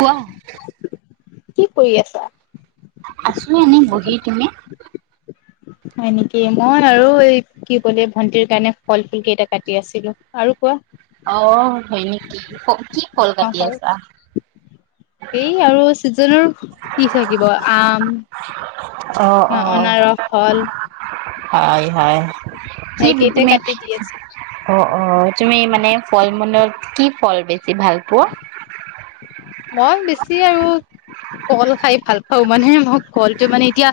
কোৱা কি কৰি আছা? আছোঁ এনেই বহি, তুমি? হয়, নেকি? মই আৰু এই কি ক'লে ভন্টিৰ কাৰণে ফল ফুল কেইটা কাটি আছিলোঁ আৰু কোৱা অ', হয়, নেকি? কি কল কাটি আছা এই আৰু চিজনৰ কি থাকিব? আম অ অ অনাৰস ফল হয়, হয়। কি এইকেইটাই তুমি, কাটি দি আছো অ', অ', তুমি মানে ফল মূলত কি ফল বেছি ভাল পোৱা? মই বেছি আৰু কল খাই ভাল পাওঁ, মানে মই কলটো মানে এতিয়া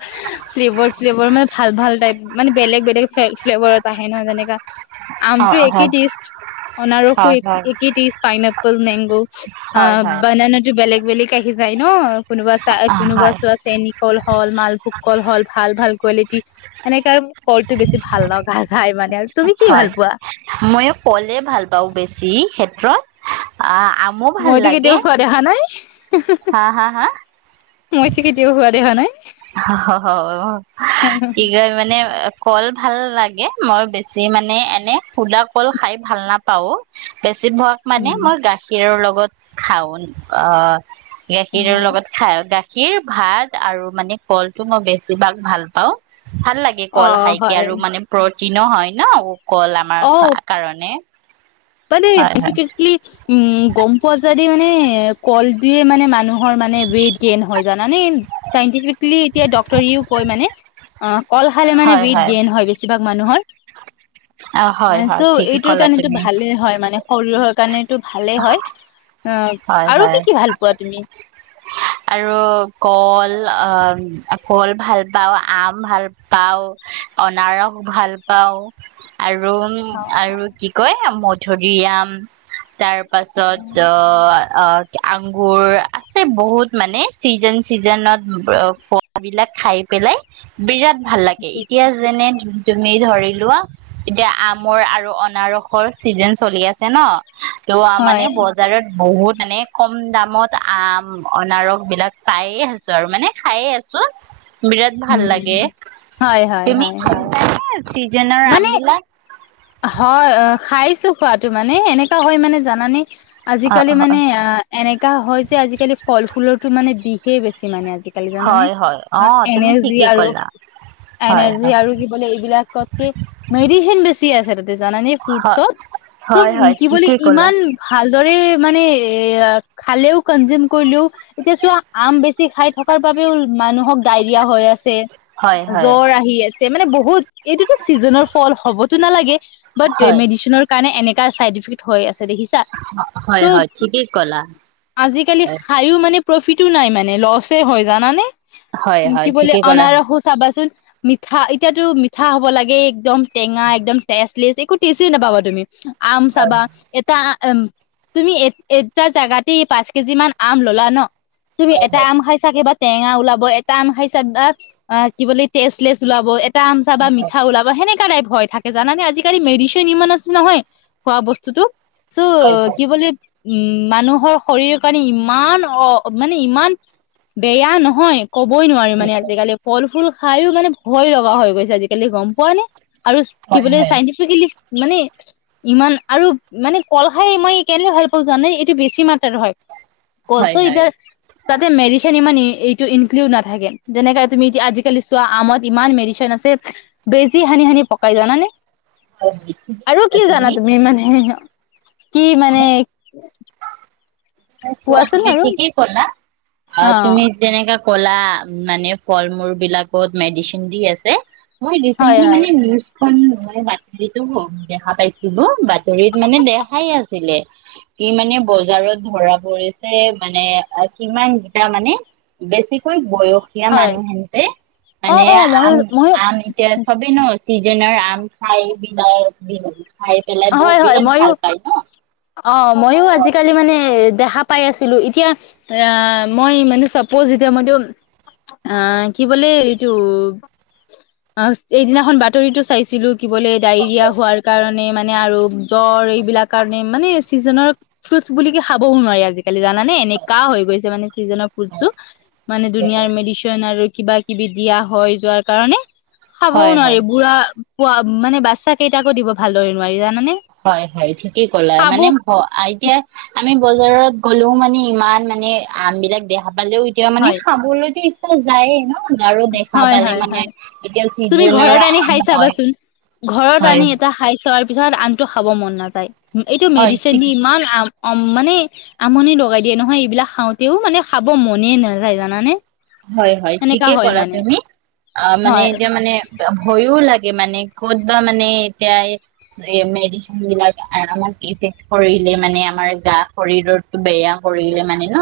ফ্লেভৰ, ফ্লেভৰ মানে ভাল, ভাল টাইপ মানে বেলেগ, বেলেগ ফ্লেল-ফ্লেভাৰত আহে নহ যেনেকা অ আমটো হয় একেই টেইষ্ট, অনাৰসো হয় হয় এক-একেই টেইষ্ট পাইনপ'ল, মেংগো আ হয় হয় [unintelligible] বেলেগ, বেলেগ আহি যায় ন? কোনোবা অ চাই-কোনোবা হয় চোৱা চেনি কল হ'ল, মালভোগ কল হ'ল, ভাল, ভাল কোৱালিটি এনেকে আৰু কলটো বেছি ভাল [unintelligible] হয়, পোৱা ময়ো কলে ভাল পাওঁ বেছি, সেইত [unintelligible] আ মইতো কেতিয়াও খোৱা দেখা নাই। হা, হা, হা মইটো [unintelligible] কেতিয়াও দেখা নাই। [unintelligible] কল ভাল লাগে, মই বেছি মানে এনে সুদা কল খাই ভাল নাপাওঁ, বেচ চি, ভগ মানে উম মই গাখীৰৰ লগত খাওন অ, গাখীৰৰ লগত খাই গাখীৰ গাখীৰ ভাত আৰু মানে ফলটো মই বেছিভাগ ভাল পাওঁ। ভাল লাগে অ কল খাইকে হয় আৰু মানে টিনো হয় ন। কল আমাৰ অ কাৰণে। মানে হয় হয় উম, গম পোৱা যায়দি মানে মানে কলটোৱে মানে মানুহৰ মানে ৱেটিয়েন হয় জানা নে চিন্তেফিক্লি এতিয়া ডক্তৰে কৈ মানে অ, কল খালে মানে ৱেইট গেইন হয় বেছিভাগ মানুহৰ। অ, চ' হয়-হয় ঠিকে এইটোৰ ক'লা কাৰণেতো তুমি। ভালে হয় মানে শৰীৰৰ তানে এইটো ভালেই হয় হয়, আৰু কি কি ভাল পোৱা তুমি? আৰু কল, অ কল ভাল পাওঁ, আম ভাল পাওঁ, অনাৰস ভাল পাও আৰু [unintelligible] আৰু কি কয় থগীআম, তাৰ পাছত অ, আংগুৰ আছে বহুত মানে চিজন চিজনত খোৱা বিলাক খাই পেলাই বিৰাট ভাল লাগে, এতিয়া যেনে তুমি ধৰিলোৱা, এতিয়া আমৰ আৰু অনাৰসৰ চিজন চলি আছে ন? [unintelligible] মানে হয় বজাৰত বহুত মানে কম দামত আম অনাৰস বিলাক পায়ে আছোঁ আৰু মানে খায়ে আছোঁ বিৰাট ভাল লাগে, উম হয় হয় তুমি হয় হয় [unintelligible] ছিজনৰ মানে আমবিলাক হয় অঁ খাইছ খোৱা মানে এনেকা হয় মানে জানে। আজিকালি মানে এনেকা হয় যে আজিকালি ফল ফুলৰতো মানে বিষে বেছি মানে আজি আজিকালি জানানে হয় হয় অ তুমি এনাৰ্জি ঠিকেই আৰু ক'লা হয় এনাৰ্জি আৰু কি বোলে এইবিলাকতকে মেডিচন বেছি'- ছে জানানে হয় ফ্ৰুটছত, চব হয় হয় কি বুলি ঠিকেই ক'লা ইমান ভালদৰে মানে এ, খালেও কনজিউম কৰিলেও এতিয়া চোৱা, আম বেছি খাই থকাৰ বাবেও মানুহক ডায়েৰিয়া হৈ আছ ছে, হয় হয় জ্বৰ আহি আছ ছে মানে বহুত, এইটোতো চিজনৰ ফল। টো নালাগে, বাত হয় ৰেমেডিশ্বনৰ কাৰণে এনে টা চাইড ইফেক্ট হৈ আছে। দেখিছা হয় চ' হয় ঠিকেই ক'লা আজিকালি হয় খায়ো মানে প্ৰ'ফিটো নাই মানে ল'চে হয় জানানে। হয় হয় কি বুলি ঠিকেই ক'লা আনাৰসো চাবাচোন। মিঠা, এতিয়াটো মিঠা হ'ব লাগে। একদম টেঙা এক [unintelligible] একো টেচে নাপাবা তুমি। আম হয় চাবা, এটা উম, তুমি এট এটা জোগাতে পাঁচ কেজি মান আম ল'লা ন। তুমি হয় এটা আম খাই চাগে বা টেঙা ওলাব, এটা আম খাই চাবা কি বুলি টেষ্টলেচ ওলাব এট এটা আম চাবা মিঠা ওলাব, সেনেক কা টাইপ ভয় থাক কে জানানে আজিকালি মেডিশ্বিন ইমান আছে নহয় খোৱা বস্তুটো। চো হয় হয় কি বুলি উম, মানুহৰ শৰীৰ কাৰণে ইমান অ', মানে ইমান বেয়া নহয় ক'বই নোৱাৰিম মানে আজিকালি ফল ফুল খায়ো মানে ভয় লগা হৈ গৈছে আজিকালি গম পোৱা নে? আৰু কি হয় বোলে হয় চাইটিফিকইংলি মানে ইমান আৰু মানে কল খাই মই কেলে ভাল পাওঁ জানে? এইটো বেছি মাত্ৰ হয় হয় [unintelligible] তাতে মেডি ইমান এইটো ইনক্লুড নাথাকে, যেনেকাে তুমি এতিয়া আজিকালি চোৱা আমত ইমান মেডিচিন আছে, বেজি সানি, সানি পকাই জানানে? হয় ঠিকেই আৰু ক'লা কি জানা তুমি? মানে কি মানে কোৱাচোন আৰু [unintelligible] আ, অ তুমি যেনেকা ক'লা মানে ফল মূল বিলাকত মেডিচিন দি আছে। মই হয় ৰিচেণ্টলি হয় নিউজ [unintelligible] মই বাতৰিতো দেখা পাইছিলোঁ, বাতৰিত মানে দেখাই আছিলে, কি মানে বজাৰত ধৰা ছে মানে কিমান দুটা মানে বেছিকৈ বয়স দুখীয়া হয় মানুহেনতে অ মানে অ ময়ো আম ময়ো আম এতিয়া চবেই ন চিজনৰ আম খাই বি বি খাই পেলাই বহুত হয় হয় বিৰাট ময়ো ভাল পায় ন অ মইো আজিকালি মানে দেখা পাই আছিলো এতিয়া আহ মই মানে চাপ'জ এতিয়া মইতটো অ কি বোলে এইটো এইদিনাখন বাতৰিতটো চাইছিলো থাকিবলৈ ডা'য়েৰিয়া হোৱাৰ কাৰণে নে মানে মানে আৰু জ্বৰ এইবিলাক কাৰণে মানে চিজনৰ ফ্ৰুটছ বুলিুলে খাবওঁ নোৱাৰি আজি জালি জানে এনেকা হৈ গৈছে মানে চিজনৰ ফুড চো মানে দুনিয়া মেডিচন আৰু কিবা কিবি দিয়া হয় যোৱাৰ কাৰণে খাবও হয় নোৱাৰি হয়। বুঢ়া পোৱা মানে বাচ্ছা কেইটাকো দিব ভালদৰি াইা হয় হয় ঠিকেই কলা মানে এতিয়া আমি বজাৰত গ'লেও মানে ইমান মানে আম বিলাক দেহা পালেও এতিয়া মানে হয় খাবলৈ দি যায়ে ন আৰু দেখা হয় পালে হয় মানে হয় এতিয়া তুমি চিজনৰ ঘৰত আনি আম খাই হয় চাবাচোন ঘৰত হয় আনি এটা খাই চোৱাৰ পিছত ধৰ আনটো খাব মন নাযায় এইটো হয় মেডিচিন দি ঠিকে ইমান আম অ মানে আমনি লগাই দিয়ে নহয় এইবিলাক খাওঁতেও মানে খাব মনে নাযায় জানানে হয় হয় এনেকা ঠিকেই হয় ক'লা মানে তুমি অ মানে হয় এতিয়া মানে ভয়ও লাগে মানে ক'ত বা মানে এতিয়া মেডিচিন বিলাক আমাক ইফেক্ট কৰিলে মানে আমাৰ গা শৰীৰতটো বেয়া কৰিলে মানে ন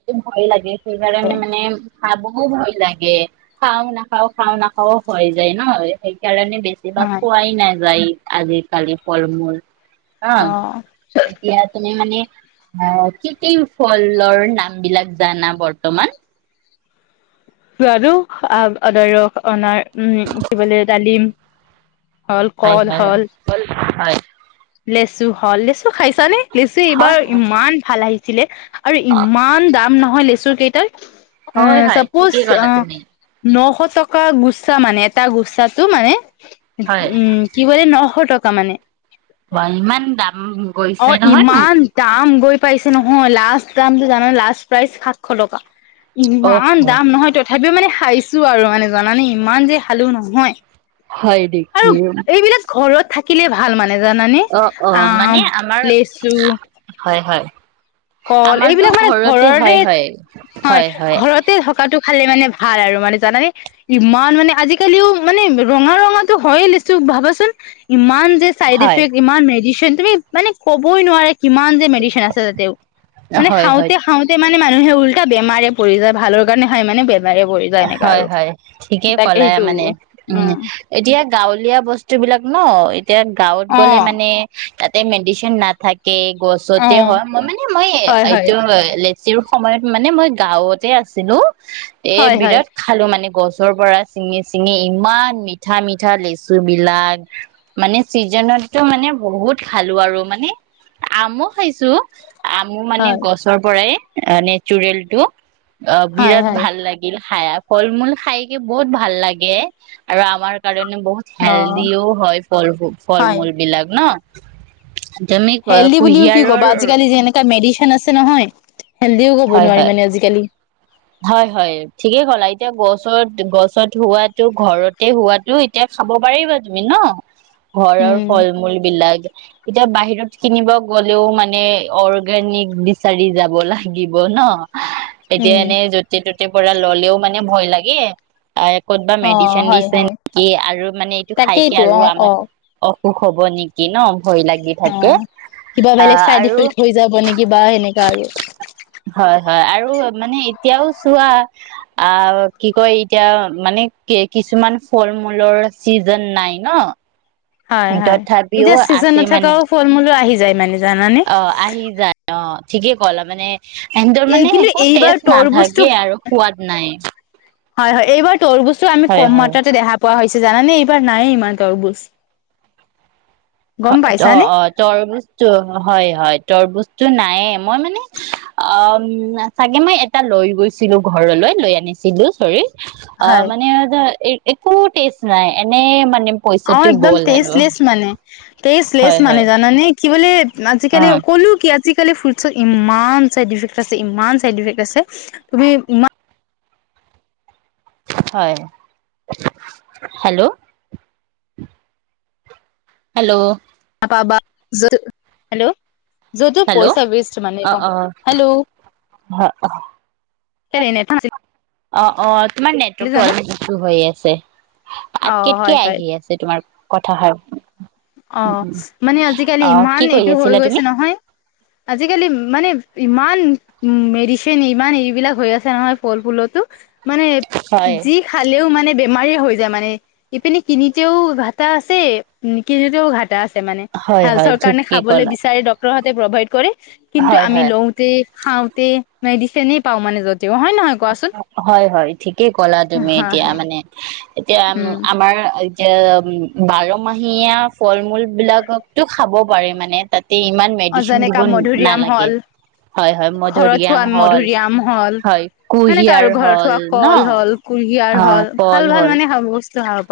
সটো ভয় লাগে সেইকাৰণ মানে খাব ভয় লাগে খাও নাখাও খাও নাখাও হয় যায় নহয় স স কাৰণে বেছিভাগ হয় পোৱাই নাযায় আজ কালিয় ফল মূল অ এতিয়া মে মানে আহ ক কি ফলৰ নাম বিলাক জানা বৰ্তমান [unintelligible] অনাৰ উম, [unintelligible] ডালিম হ'ল হয়, কল হয়, হ'ল কল হয়। লেচু হ'লছ খাইছা নে লিচু এইবাৰ হয় হয় ইমান ভাল আহিছ ছিলে আৰু ইমান দাম নহয় লেচ চু কেইটাৰ এ হয়, হয়। চাপ'জ ঠিকেই ক'লা অ তুমি। নশ টকা গুচছা মানে এটা গুচছাটো মানে হয় উম, কি বুলি নশ টক কা মানে অ', ইমান দাম অ গৈছে নহয় নো। ইমান দাম গৈ পাইছে নহয়, লাষ্ট দামটো জানা, লাষ্ট প্ৰাইজ সাতশ টকা। অহ ইমান তথাপিও মানে খাইছোঁ আৰু মানে জানে ইমান যে খালোঁ নহয়। হয় আৰু নেকি? এইবিলাক ঘৰত থাকিলে ভাল মান নে জানানে অ অ আ, মানে আমাৰ লেচু হয় হয় কল আমাৰতো এইবিলাক মানে ঘৰতে ঘৰৰে হয় হয় হয়, ঘৰতে থকাটো খালে মানে ভাল আৰু মানে জানানে ইমান মানে আজিকালিও মানে ৰঙা ৰঙাটো হয়ে লচু ভাবাচোন ইমান যে চাইড হয় ইফেক্ট ইমান মেজি শ্বন তুমি মানে ক'বই নোৱাৰে কিমান যে মেডিশ্বিন আছে তাতে। মানে হয় হয় খাওঁতে খাওঁতে মানে মানে মানুহে উল্টা বেমাৰে পৰি যায় ভালৰ কাৰণে হয় মানে বে হয়, হয় ঠিকেই তাকে ক'লা সেইটো মানে উম, এতিয়া গাঁৱলীয়া বস্তুবিলাক ন এতিয়া গাঁৱত অ গ'লে মানে তাতে মেডিশ্বিন নাথাক কে অ গছতে হয় মই মানে মই হয় হয় এইটো লেচিৰ সময়ত মানে মই গাঁৱতে আছিলো। এই হয় বি ত হয় খালো মানে গছ গছৰ পৰা চিঙি চিঙি ইমান মিঠা মিঠা লেচু বিলাক মানে চিজনতো মানে বহুত খালো আৰু মানে আমো খাইছো আম মানে হয় গছৰ পৰাই নেচুৰেলটোটো। অঁ হয় বিৰাট হয় ভাল লাগিল। খাই ফল -মূল খাই কে বহুত ভাল লাগে আৰু আমাৰ কাৰণে মান বহুত অ হেল্দিও হয় ফল ফল হয় -মূল বিলাক ন! [inaudible] হেল্ডি বুলিও কি কুঁহিয়াৰৰ ক'বা আজিকালি যেনে মেড ফেন আছে নহয়। হেলডিও ক'ব হয় নোৱাৰি হয় মানে আজিকালি হয় হয় ঠিকেই ক'লা এতিয়া গছত গছত হোৱাতটো ঘৰতে হোৱাটো এতিয়া খাব পাৰিবা তুমি ন। ঘৰৰ উম ফল মূল বিলাক এতিয়া বাহিৰত কিনিব গলেও মানে অৰ্গেনিক বিচাৰি যাব লাগিব ন। এতিয়া উম এনেই যতে পৰা ল'লেও মানে ভয় লাগে। ক'তবা অ মেডিচিন হয় দিছে হয় নেকি আৰু মানে এইটো খাইকে তাকেইতো আৰু অ অ আমাক অ সুখ হ'ব নেকি ন ভয় লাগি অ থাকে কিবা বেলেগ আহ চাইড আৰু এফেক্ট হৈ যাব নেকি বা সেনেকা আৰু। হয় হয় আৰু মানে এতিয়াও চোৱা আহ কি কয় এতিয়া মানে কি কিছুমান ফল মূলৰ চিজন নাই ন হয় হয় তথাপিও এতিয়া চিজন আছে মানে নথকাও ফল মূলো আহি যায় মানে জানানে। অ আহি যায় অ ঠিকে ক'লা মানে এহতৰ এই মানে কিন্তু একো এইবাৰ টেষ্ট তৰবুজটো নাথাকে আৰু সোৱাদ নাই। হয় হয় এইবাৰ তৰবুজটো আমি হয় কম হয় মাত্ৰাতে দেখা পোৱা হৈছে। জাননে এইবাৰ নায়ে ইমান তৰবোছ। [unintelligible] অ', অ', হয়-হয়। তৰবোছটো নায়ে মই মানে [unintelligible] চাগে মই এটা লৈ গৈছিলো ঘৰলৈ লৈ আনিছিলো চৰি অ, হয় মানে এইযে এই একো টেষ্ট নাই এনে মানে অ, পইচাটো একদম গ'ল হেনো তেষ্টলেচ মানে। তেষ্টলেছ হয় মানে হয় জানানে? কি বোলে অ আজিকালি ক'লো কি আপ আজিকালি ফ্ৰছত ইমান চাইড ইফেক্ট আছে ইমান চাইড ইফেক্ট আছে তুমি ই হয় হেল্ল' হেল্ল' পাবা য হেল্ল' যদি হেল্ল' পইচা ৱেষ্ট মানে অ কম অ হেল্ল' কেনে নে থে অ অ তোমাৰ নেটৱৰ্ক টো অলপ ইছু হৈ আছে অ আটকে হয় আটকে হয় আহি আছে তোমাৰ কথা হয় অ মানে আজিকালি ইমান কি কৰি এইটো হৈ আছিলা গৈছে তুমি নহয় আজিকালি মানে ইমান মেডিচিন ইমান এইবিলাক হৈ আছে নহয় ফল ফুলতো মানে হয় যি খালেও মানে বেমাৰী হৈ যায় মানে ইপিনে কিনিতেও ঘটা আছে কিনিতেও ঘাটা আছে মানে হয় হয় হেল্থৰ কাৰণে ঠিকেই খাবলৈ ক'লা বিচাৰে ডক্টৰ প্ৰভাইড কৰে কিন্তু হয় আমি হয় লওঁতে খাওঁতে মেডিচনে পাও মানে য'ত হয় হয় ঠিকেই কলা তুমি হয় এতিয়া হয় মানে এতিয়া উম আমাৰ এতিয়া উম বাৰমাহীয়া ফল মুল বিলাক তো খাব পাৰে মানে তাত ইমান মেডিচিন অজানে দিব কাম মধুৰিআম নালাগে হ'ল হয় হয় ঘৰত মধৰিয়াম হল হয় মানে কুঁহিয়াৰ কাৰু ঘৰত হ'ল হোৱা ন কল হল কুহিয়াৰ অ হল কল ভাল হ'ল ভাল মানে খাব ইস্তি হাট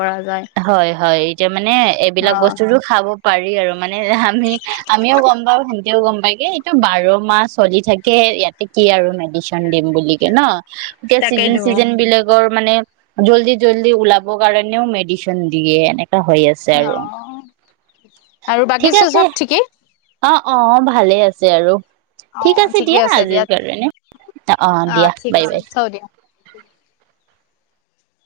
হয় হয় এতিয়া মানে এইবিলাক অ', বস্তুৰো খাব পাৰি আৰু মানে আমি আমিও গম পাও হেহতেও গম পায়গে এইটো বাৰ মাহ চলি থাকে ইয়াতে কি আৰু মেডিচিন দিম বুলিকে ন এতিয়া চিজন তাকেইতো। অ'। চিজন বিলাকৰ মানে জল্দি জল্দি ওলাব কাৰণেও মেডিন দিয়ে এনেক হৈ আছে আৰু আৰু ঠিক বাকিচো আছে চব ঠিকেই অ অ অ ভালে আছে আৰু। ঠিক আছে দিয়া আজিৰ কাৰণে, অ দিয়া ঠিক বাই আছে বাই। থও দিয়া।